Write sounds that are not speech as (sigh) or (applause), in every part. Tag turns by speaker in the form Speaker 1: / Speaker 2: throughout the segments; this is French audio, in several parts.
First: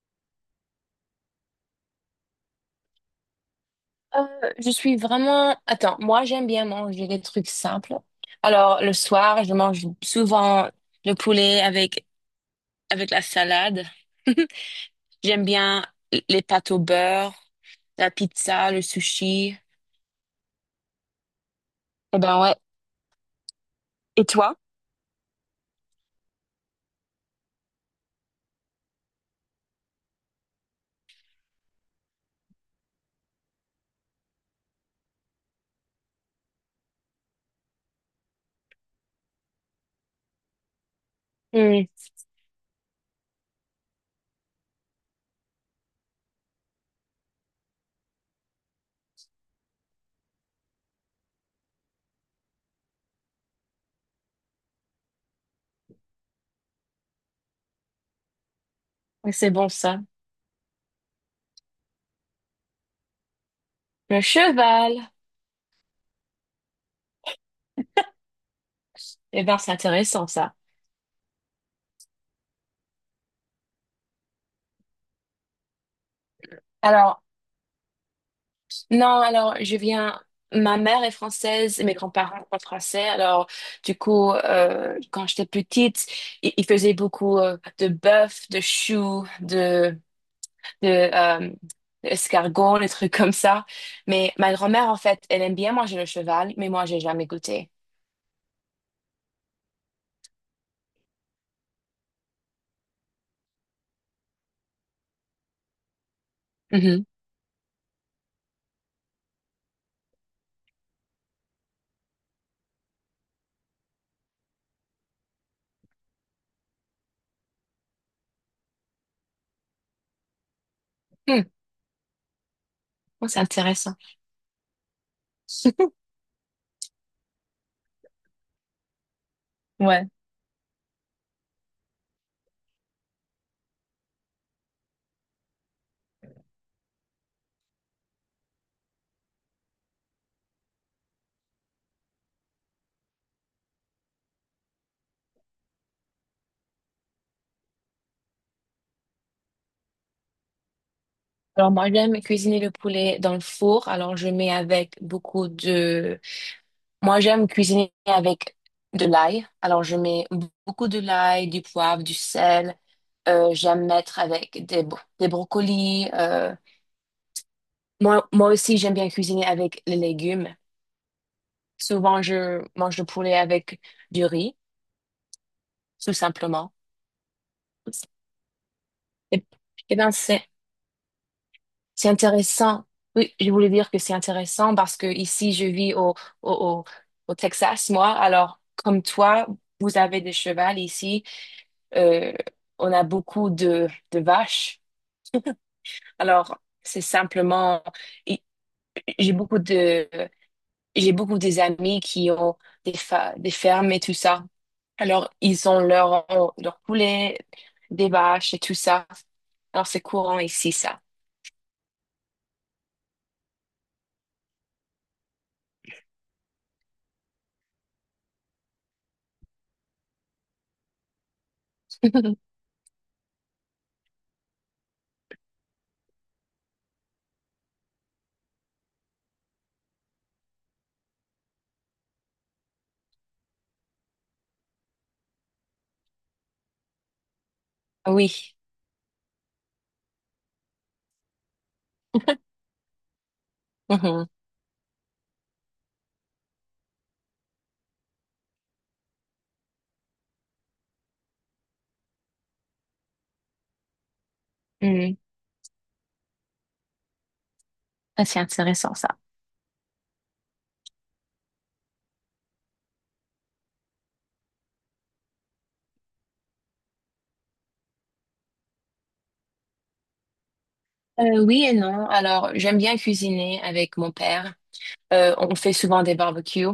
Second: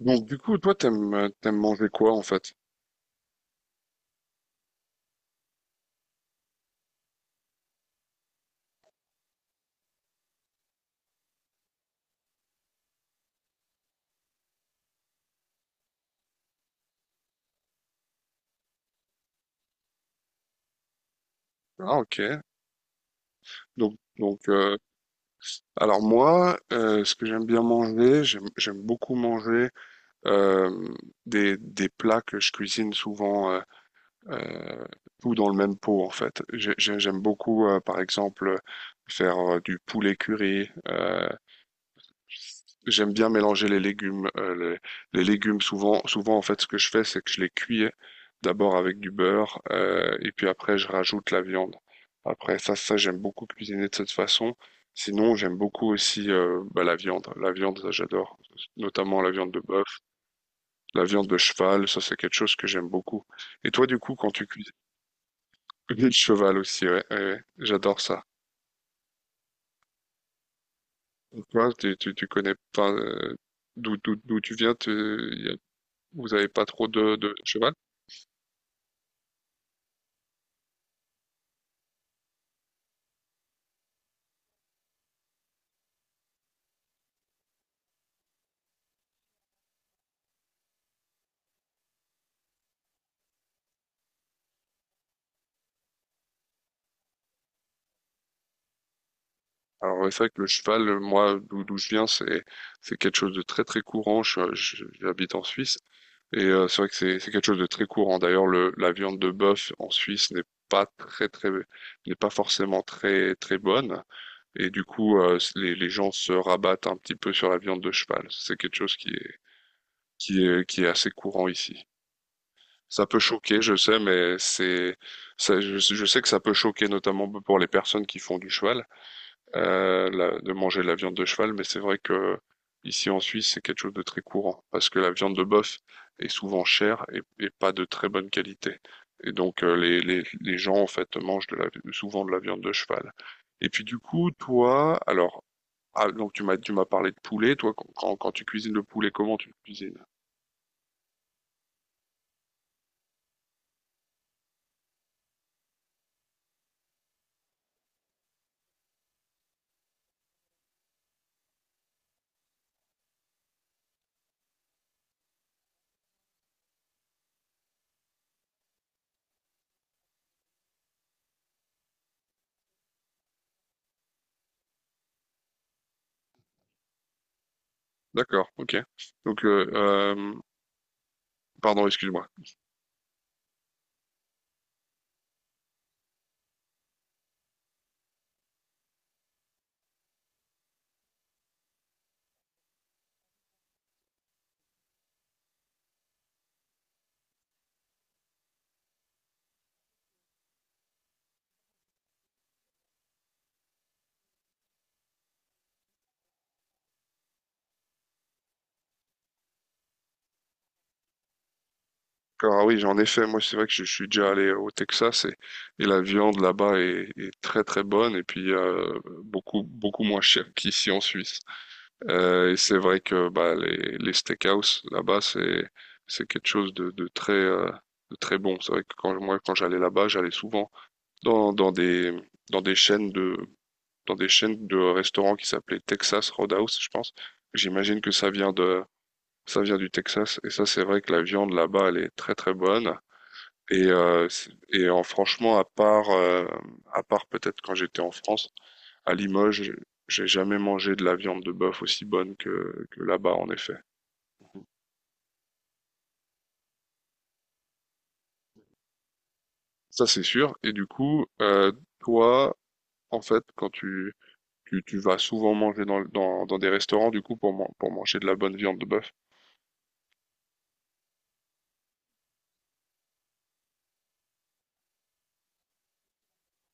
Speaker 1: Donc du coup, toi, t'aimes manger quoi en fait?
Speaker 2: Je suis vraiment... Attends, moi j'aime bien manger des trucs simples. Alors le soir, je mange souvent le poulet avec la salade. (laughs) J'aime bien les pâtes au beurre, la pizza, le sushi.
Speaker 1: Ah ok.
Speaker 2: Eh ben ouais.
Speaker 1: Donc
Speaker 2: Et
Speaker 1: donc
Speaker 2: toi?
Speaker 1: euh, alors moi, ce que j'aime bien manger, j'aime beaucoup manger euh, des plats que je cuisine souvent euh, tout dans le même pot en fait. J'aime beaucoup par exemple faire du poulet curry.
Speaker 2: Hmm,
Speaker 1: J'aime bien mélanger les légumes. Les légumes, souvent, souvent en fait, ce que je fais, c'est que je les cuis d'abord avec du beurre, et puis après, je rajoute la viande. Après ça, j'aime beaucoup cuisiner de cette façon. Sinon, j'aime beaucoup aussi bah, la viande. La viande, ça, j'adore, notamment la viande
Speaker 2: c'est
Speaker 1: de
Speaker 2: bon ça.
Speaker 1: bœuf, la viande de cheval. Ça, c'est quelque chose que j'aime beaucoup. Et toi, du coup,
Speaker 2: Le
Speaker 1: quand tu cuisines
Speaker 2: cheval.
Speaker 1: (laughs) le cheval aussi, ouais, ouais, ouais, j'adore ça.
Speaker 2: Eh ben c'est intéressant ça.
Speaker 1: Et toi, tu connais pas d'où tu viens, tu, vous n'avez pas trop
Speaker 2: Alors,
Speaker 1: de cheval?
Speaker 2: non, alors je viens. Ma mère est française et mes grands-parents sont français. Alors, du coup, quand j'étais petite, ils faisaient beaucoup de bœuf, de choux, de escargots, des trucs comme ça. Mais ma grand-mère, en fait, elle aime bien manger le cheval, mais moi, j'ai jamais goûté.
Speaker 1: Alors c'est vrai que le cheval, moi, d'où je viens, c'est quelque chose de très très courant. Je, j'habite en Suisse et c'est vrai que
Speaker 2: Mhm.
Speaker 1: c'est quelque chose de très courant. D'ailleurs, le la viande de bœuf en Suisse n'est pas très n'est pas forcément très très bonne et du coup les gens se rabattent un petit peu sur la viande de cheval. C'est quelque chose qui est assez
Speaker 2: Hmm.
Speaker 1: courant ici. Ça peut
Speaker 2: Oh, c'est
Speaker 1: choquer, je
Speaker 2: intéressant.
Speaker 1: sais, mais
Speaker 2: (laughs)
Speaker 1: je sais que ça peut choquer notamment pour les personnes qui font du cheval.
Speaker 2: Ouais.
Speaker 1: De manger la viande de cheval, mais c'est vrai que ici en Suisse, c'est quelque chose de très courant, parce que la viande de bœuf est souvent chère et pas de très bonne qualité. Et donc les gens en fait mangent souvent de la viande de cheval. Et puis du coup, toi, alors, ah, donc tu m'as parlé de poulet, toi, quand tu cuisines le poulet, comment tu le cuisines?
Speaker 2: Alors moi, j'aime cuisiner le poulet dans le four. Alors je mets avec beaucoup de... Moi, j'aime cuisiner avec de l'ail. Alors, je mets beaucoup de l'ail, du poivre, du sel. J'aime mettre avec des brocolis. Moi, moi aussi, j'aime bien cuisiner avec les légumes. Souvent, je mange le poulet avec du riz, tout simplement.
Speaker 1: D'accord, ok. Donc,
Speaker 2: Et,
Speaker 1: euh,
Speaker 2: et ben,
Speaker 1: euh,
Speaker 2: c'est,
Speaker 1: pardon,
Speaker 2: c'est
Speaker 1: excuse-moi.
Speaker 2: intéressant. Oui, je voulais dire que c'est intéressant parce que ici, je vis au, au, au Texas, moi. Alors, comme toi, vous avez des chevals ici. euh, on a beaucoup de vaches. Alors, c'est simplement, i- j'ai beaucoup de, j'ai beaucoup des amis qui ont des fermes et tout ça. Alors, ils leur poulet, des vaches et tout ça. Alors, c'est courant ici, ça.
Speaker 1: Alors, ah oui, en effet, moi c'est vrai que je suis déjà allé au Texas et la viande là-bas est très très bonne et puis beaucoup beaucoup moins chère qu'ici en Suisse.
Speaker 2: (laughs)
Speaker 1: Et c'est vrai que bah, les steakhouse là-bas c'est quelque chose de très bon. C'est vrai que quand j'allais là-bas, j'allais souvent dans, dans des dans des chaînes de dans des chaînes de restaurants qui s'appelaient Texas Roadhouse, je pense. J'imagine que
Speaker 2: Oui.
Speaker 1: ça vient du Texas et ça c'est vrai que la viande là-bas elle est très très bonne.
Speaker 2: Mhm.
Speaker 1: Et en, franchement, à part peut-être quand j'étais en France, à Limoges, j'ai jamais mangé de la viande de bœuf aussi bonne que là-bas, en effet.
Speaker 2: Mm. Ah, c'est intéressant, ça.
Speaker 1: Ça, c'est sûr. Et du coup, toi, en fait, tu vas souvent manger dans des restaurants, du coup, pour manger de la bonne viande de bœuf.
Speaker 2: Oui et non. Alors, j'aime bien cuisiner avec mon père. On fait souvent des barbecues.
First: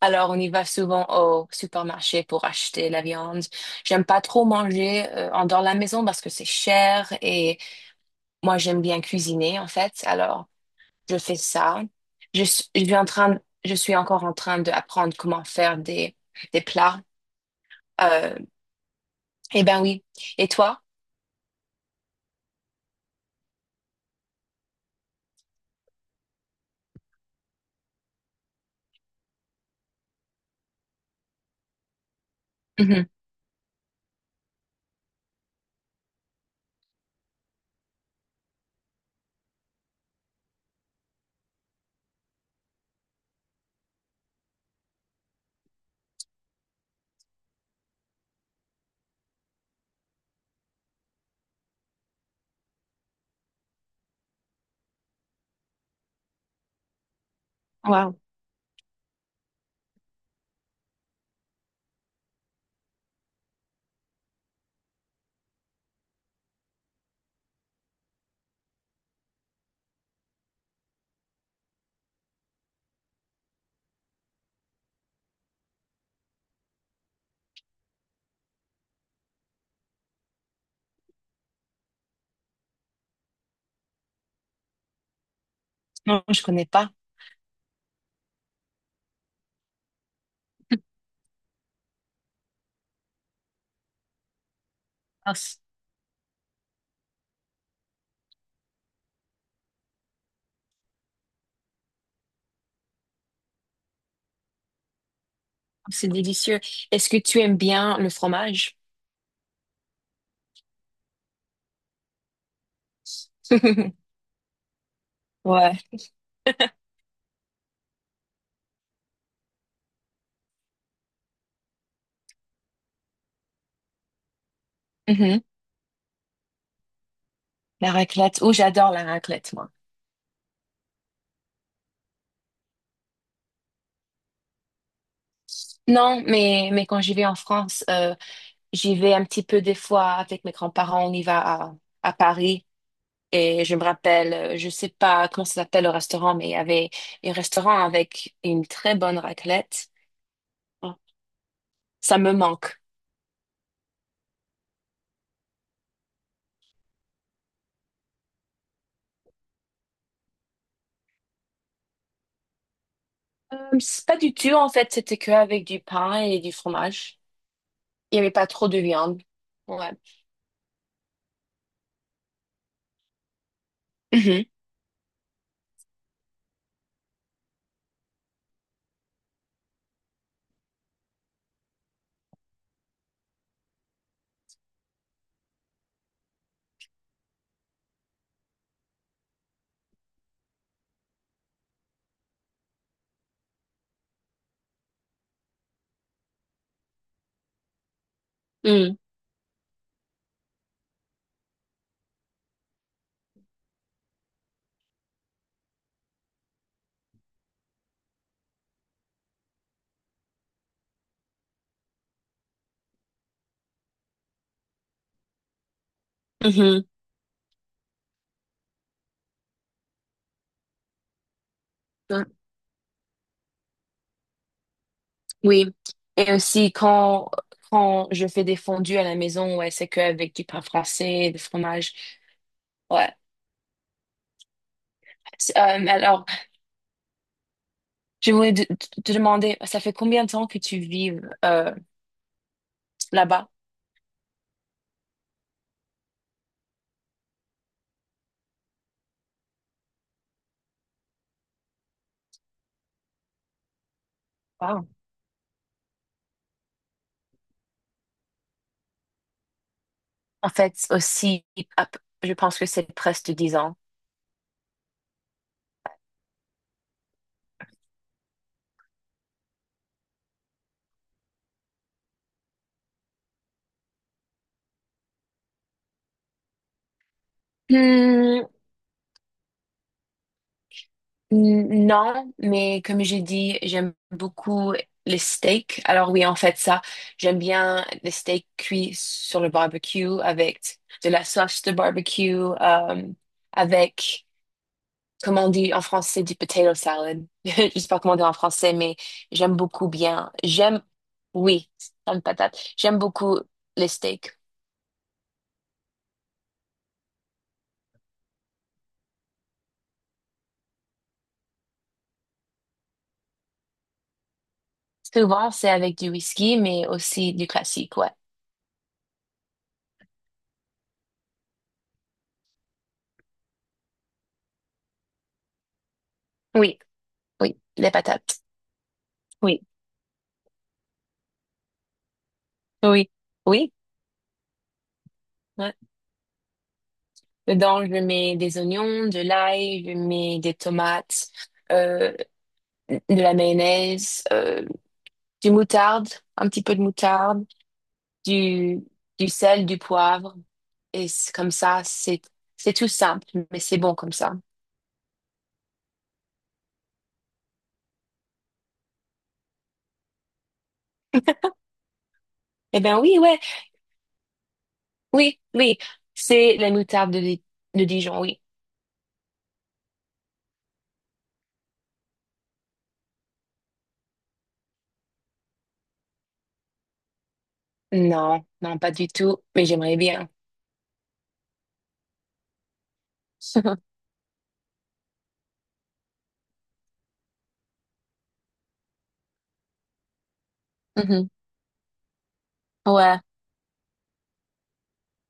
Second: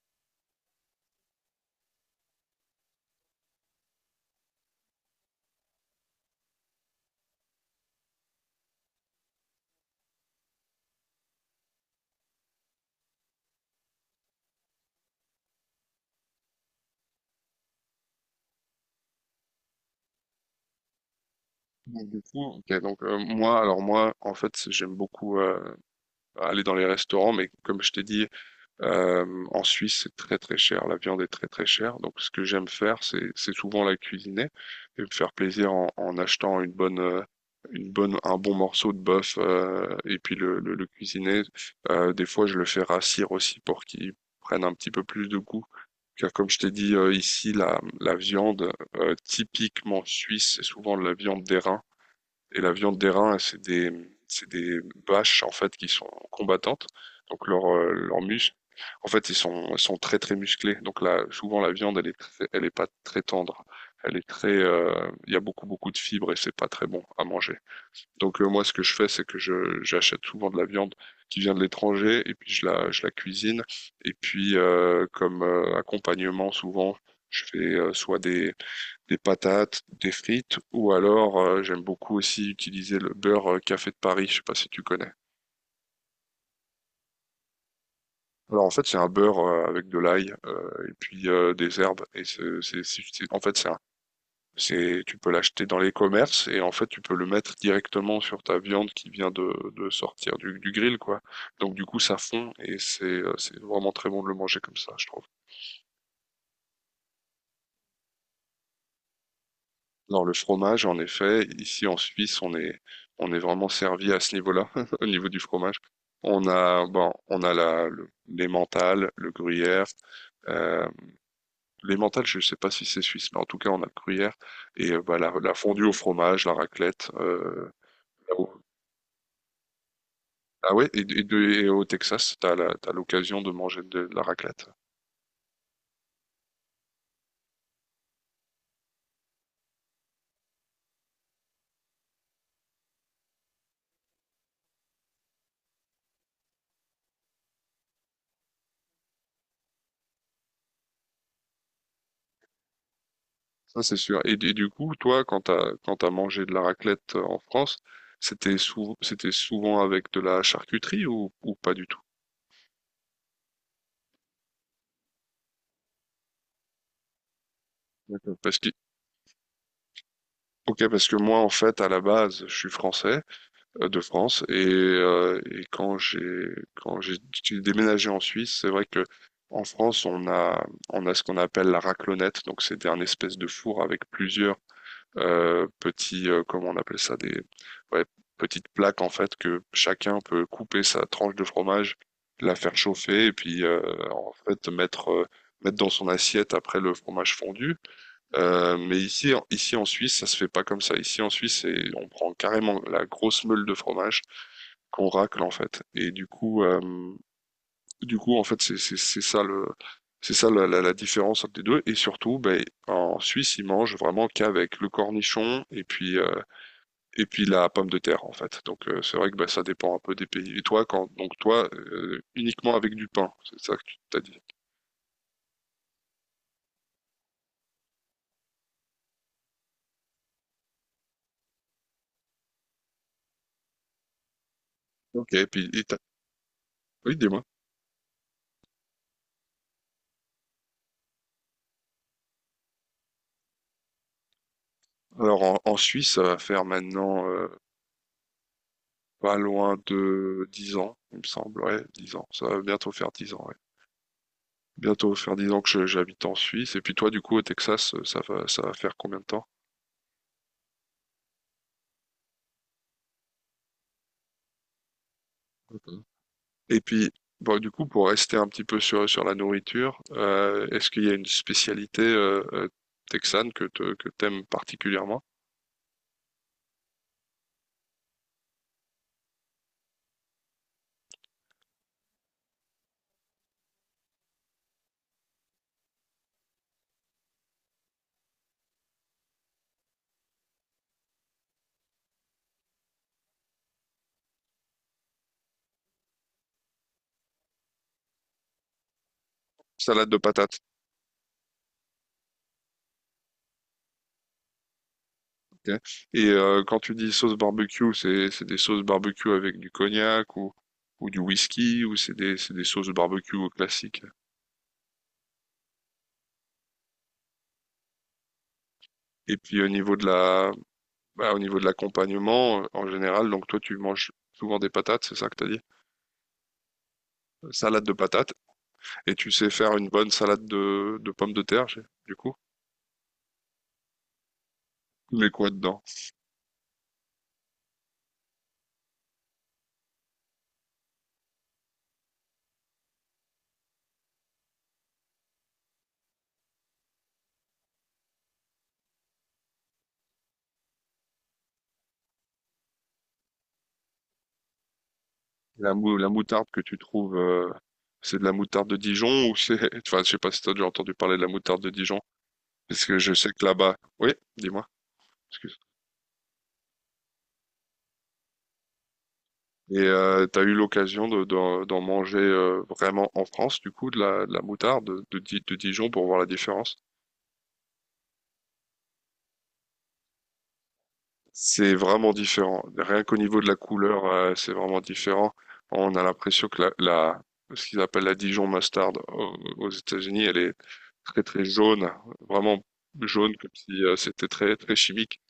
Speaker 2: Alors, on y va souvent au supermarché pour acheter la viande. J'aime pas trop manger en dans la maison parce que c'est cher et moi j'aime bien cuisiner en fait. Alors, je fais ça. Je suis en train, je suis encore en train d'apprendre comment faire des plats. Euh, eh ben oui. Et toi?
Speaker 1: Ok. Alors moi, en fait, j'aime beaucoup aller dans les restaurants, mais comme je t'ai dit, en Suisse, c'est très très cher, la viande est très très chère. Donc ce que j'aime faire,
Speaker 2: Mhm.
Speaker 1: c'est souvent la cuisiner et me faire plaisir en achetant une bonne un bon morceau de bœuf et puis le cuisiner. Des fois, je le fais rassir aussi pour qu'il prenne un petit peu plus de goût. Car comme je t'ai dit ici, la viande typiquement suisse, c'est souvent de la viande d'airain. Et la viande des reins, c'est des vaches en fait qui sont combattantes. Donc
Speaker 2: Wow.
Speaker 1: leurs muscles, en fait, ils sont très très musclés. Donc là, souvent la viande, elle est pas très tendre. Elle est très, il y a beaucoup beaucoup de fibres et c'est pas très bon à manger. Donc moi, ce que je fais, c'est que j'achète souvent de la viande qui vient de l'étranger et puis je la cuisine. Et puis comme accompagnement, souvent, je fais soit des patates, des frites, ou alors j'aime beaucoup aussi utiliser le beurre café de Paris, je sais pas si tu connais.
Speaker 2: Non, je connais pas.
Speaker 1: Alors en fait c'est un beurre avec de l'ail et
Speaker 2: (laughs)
Speaker 1: puis des herbes et en fait c'est tu peux
Speaker 2: Ah, c'est
Speaker 1: l'acheter dans les commerces et en fait tu peux le mettre directement sur ta viande qui vient de sortir du grill quoi. Donc du coup ça fond et c'est vraiment très bon de le manger comme ça, je trouve.
Speaker 2: c'est délicieux. Est-ce que tu aimes bien le fromage?
Speaker 1: Dans le fromage, en effet, ici en Suisse, on est vraiment servi
Speaker 2: (laughs)
Speaker 1: à ce niveau-là, (laughs) au niveau du
Speaker 2: Ouais.
Speaker 1: fromage. On a, bon, on a l'emmental, le gruyère. Euh, L'emmental, je ne sais pas si c'est suisse, mais en tout cas, on a le gruyère. Et bah,
Speaker 2: Mhm.
Speaker 1: la fondue au fromage, la raclette.
Speaker 2: La raclette. Oh,
Speaker 1: Là-haut.
Speaker 2: j'adore la raclette, moi.
Speaker 1: Ah ouais, et au Texas, tu as l'occasion de manger de la raclette?
Speaker 2: Non, mais quand j'y vais en France, j'y vais un petit peu des fois avec mes grands-parents. On y va à, à Paris. Et je me rappelle, je sais pas comment ça s'appelle le restaurant, mais il y avait un restaurant avec une très bonne raclette. Oh, ça me manque.
Speaker 1: Ça, c'est sûr. Et du coup, toi, quand t'as mangé de la raclette en France, c'était souvent avec de la charcuterie ou pas du tout?
Speaker 2: C'est pas du tout, en fait. C'était que avec du pain et du fromage. Il y avait
Speaker 1: D'accord.
Speaker 2: pas trop de viande. Ouais.
Speaker 1: Ok, parce que moi, en fait, à la base, je suis français, de France,
Speaker 2: Mhm.
Speaker 1: et quand j'ai déménagé en Suisse, c'est vrai que en France, on a ce qu'on appelle la raclonette, donc c'est un espèce de four avec plusieurs comment on appelle ça, ouais, petites plaques en fait que chacun peut couper sa tranche de fromage, la faire chauffer et puis en fait mettre dans son assiette après le fromage fondu.
Speaker 2: Mm.
Speaker 1: Mais ici en Suisse ça se fait pas comme ça. Ici en Suisse on prend carrément la grosse meule de fromage qu'on racle en fait. Et du coup en fait c'est ça le c'est ça la différence entre les deux. Et surtout, ben, en Suisse, ils mangent vraiment qu'avec le cornichon
Speaker 2: Mhm.
Speaker 1: et puis la pomme de terre en fait. Donc c'est vrai que bah, ça dépend un peu des pays. Et toi, quand donc toi
Speaker 2: Mm.
Speaker 1: uniquement avec du pain, c'est ça que tu t'as dit.
Speaker 2: Oui. Et aussi, quand je fais des fondues à la maison, ouais, c'est que avec du pain français, du fromage. Ouais.
Speaker 1: Ok.
Speaker 2: Alors,
Speaker 1: Oui, dis-moi.
Speaker 2: je voulais te demander, ça fait combien de temps que tu vis euh, là-bas?
Speaker 1: Alors en Suisse, ça va faire maintenant pas loin de 10 ans, il me semble. Ouais, 10 ans. Ça va bientôt faire 10 ans. Ouais.
Speaker 2: Wow.
Speaker 1: Bientôt faire 10 ans que j'habite en Suisse. Et puis toi, du coup, au Texas, ça va faire combien de temps?
Speaker 2: En fait, aussi, à je pense que c'est presque 10 ans.
Speaker 1: Et puis, bon, du coup, pour rester un petit peu sur la nourriture, est-ce qu'il y a une spécialité texane que t'aimes particulièrement?
Speaker 2: Hmm, non, mais comme j'ai dit, j'aime beaucoup les steaks. Alors oui, en fait, ça, j'aime bien les steaks cuits sur le barbecue avec de la sauce de barbecue, avec... Comment on dit en français du potato salad? (laughs) Je sais pas comment on dit en français, mais j'aime beaucoup
Speaker 1: Salade de
Speaker 2: bien.
Speaker 1: patates.
Speaker 2: J'aime, oui, une patate. J'aime beaucoup les steaks.
Speaker 1: Ok. Et quand tu dis sauce barbecue, c'est des sauces barbecue avec du cognac ou du whisky ou c'est des sauces barbecue classiques.
Speaker 2: Souvent, c'est avec du whisky, mais aussi du classique, ouais.
Speaker 1: Et puis au niveau bah, au niveau de l'accompagnement, en général, donc toi tu manges souvent des patates, c'est ça que t'as dit?
Speaker 2: Oui, oui,
Speaker 1: Salade
Speaker 2: les
Speaker 1: de patates.
Speaker 2: patates.
Speaker 1: Et tu sais
Speaker 2: Oui,
Speaker 1: faire une bonne salade de pommes de terre, du coup?
Speaker 2: oui, oui.
Speaker 1: Mais quoi
Speaker 2: Ouais.
Speaker 1: dedans?
Speaker 2: Dedans, je mets des oignons, de l'ail, je mets des tomates, euh, de la mayonnaise, du moutarde, un petit peu de moutarde. du, du sel, du poivre. Et c'est comme ça, c'est tout simple, mais c'est bon comme ça.
Speaker 1: La moutarde que tu trouves, c'est de la moutarde de Dijon ou c'est... (laughs) Enfin, je sais pas si t'as déjà entendu parler de la moutarde de Dijon,
Speaker 2: Eh
Speaker 1: parce que
Speaker 2: ben
Speaker 1: je
Speaker 2: oui,
Speaker 1: sais
Speaker 2: ouais,
Speaker 1: que là-bas... Oui, dis-moi,
Speaker 2: oui,
Speaker 1: excuse.
Speaker 2: oui. C'est la moutarde de Dijon, oui.
Speaker 1: Et t'as eu l'occasion de, d'en manger vraiment en France, du coup, de la moutarde de, de Dijon pour voir la différence?
Speaker 2: Non, non, pas du tout, mais j'aimerais bien.
Speaker 1: C'est vraiment différent. Rien qu'au niveau de la
Speaker 2: (laughs)
Speaker 1: couleur, c'est vraiment différent. On a l'impression que ce qu'ils appellent la Dijon mustard aux États-Unis, elle est très
Speaker 2: Mhm.
Speaker 1: très jaune, vraiment
Speaker 2: Ouais,
Speaker 1: jaune comme si c'était très très chimique.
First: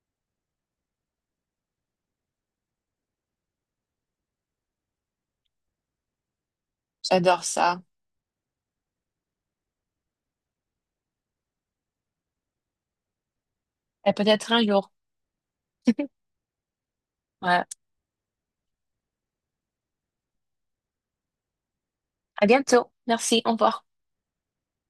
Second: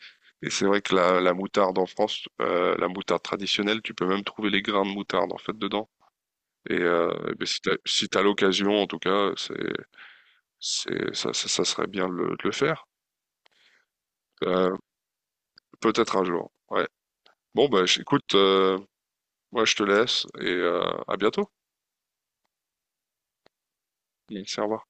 Speaker 1: Et c'est vrai que la moutarde en France, la moutarde traditionnelle, tu peux même trouver les grains de moutarde en fait dedans. Et eh
Speaker 2: j'adore
Speaker 1: ben,
Speaker 2: ça.
Speaker 1: si t'as l'occasion, en tout cas, ça serait bien de le faire.
Speaker 2: Et peut-être un
Speaker 1: Euh,
Speaker 2: jour.
Speaker 1: Peut-être un jour. Ouais.
Speaker 2: Ouais.
Speaker 1: Bon, bah, écoute, ouais, je te laisse et à bientôt.
Speaker 2: À bientôt. Merci, au revoir.
Speaker 1: Serva.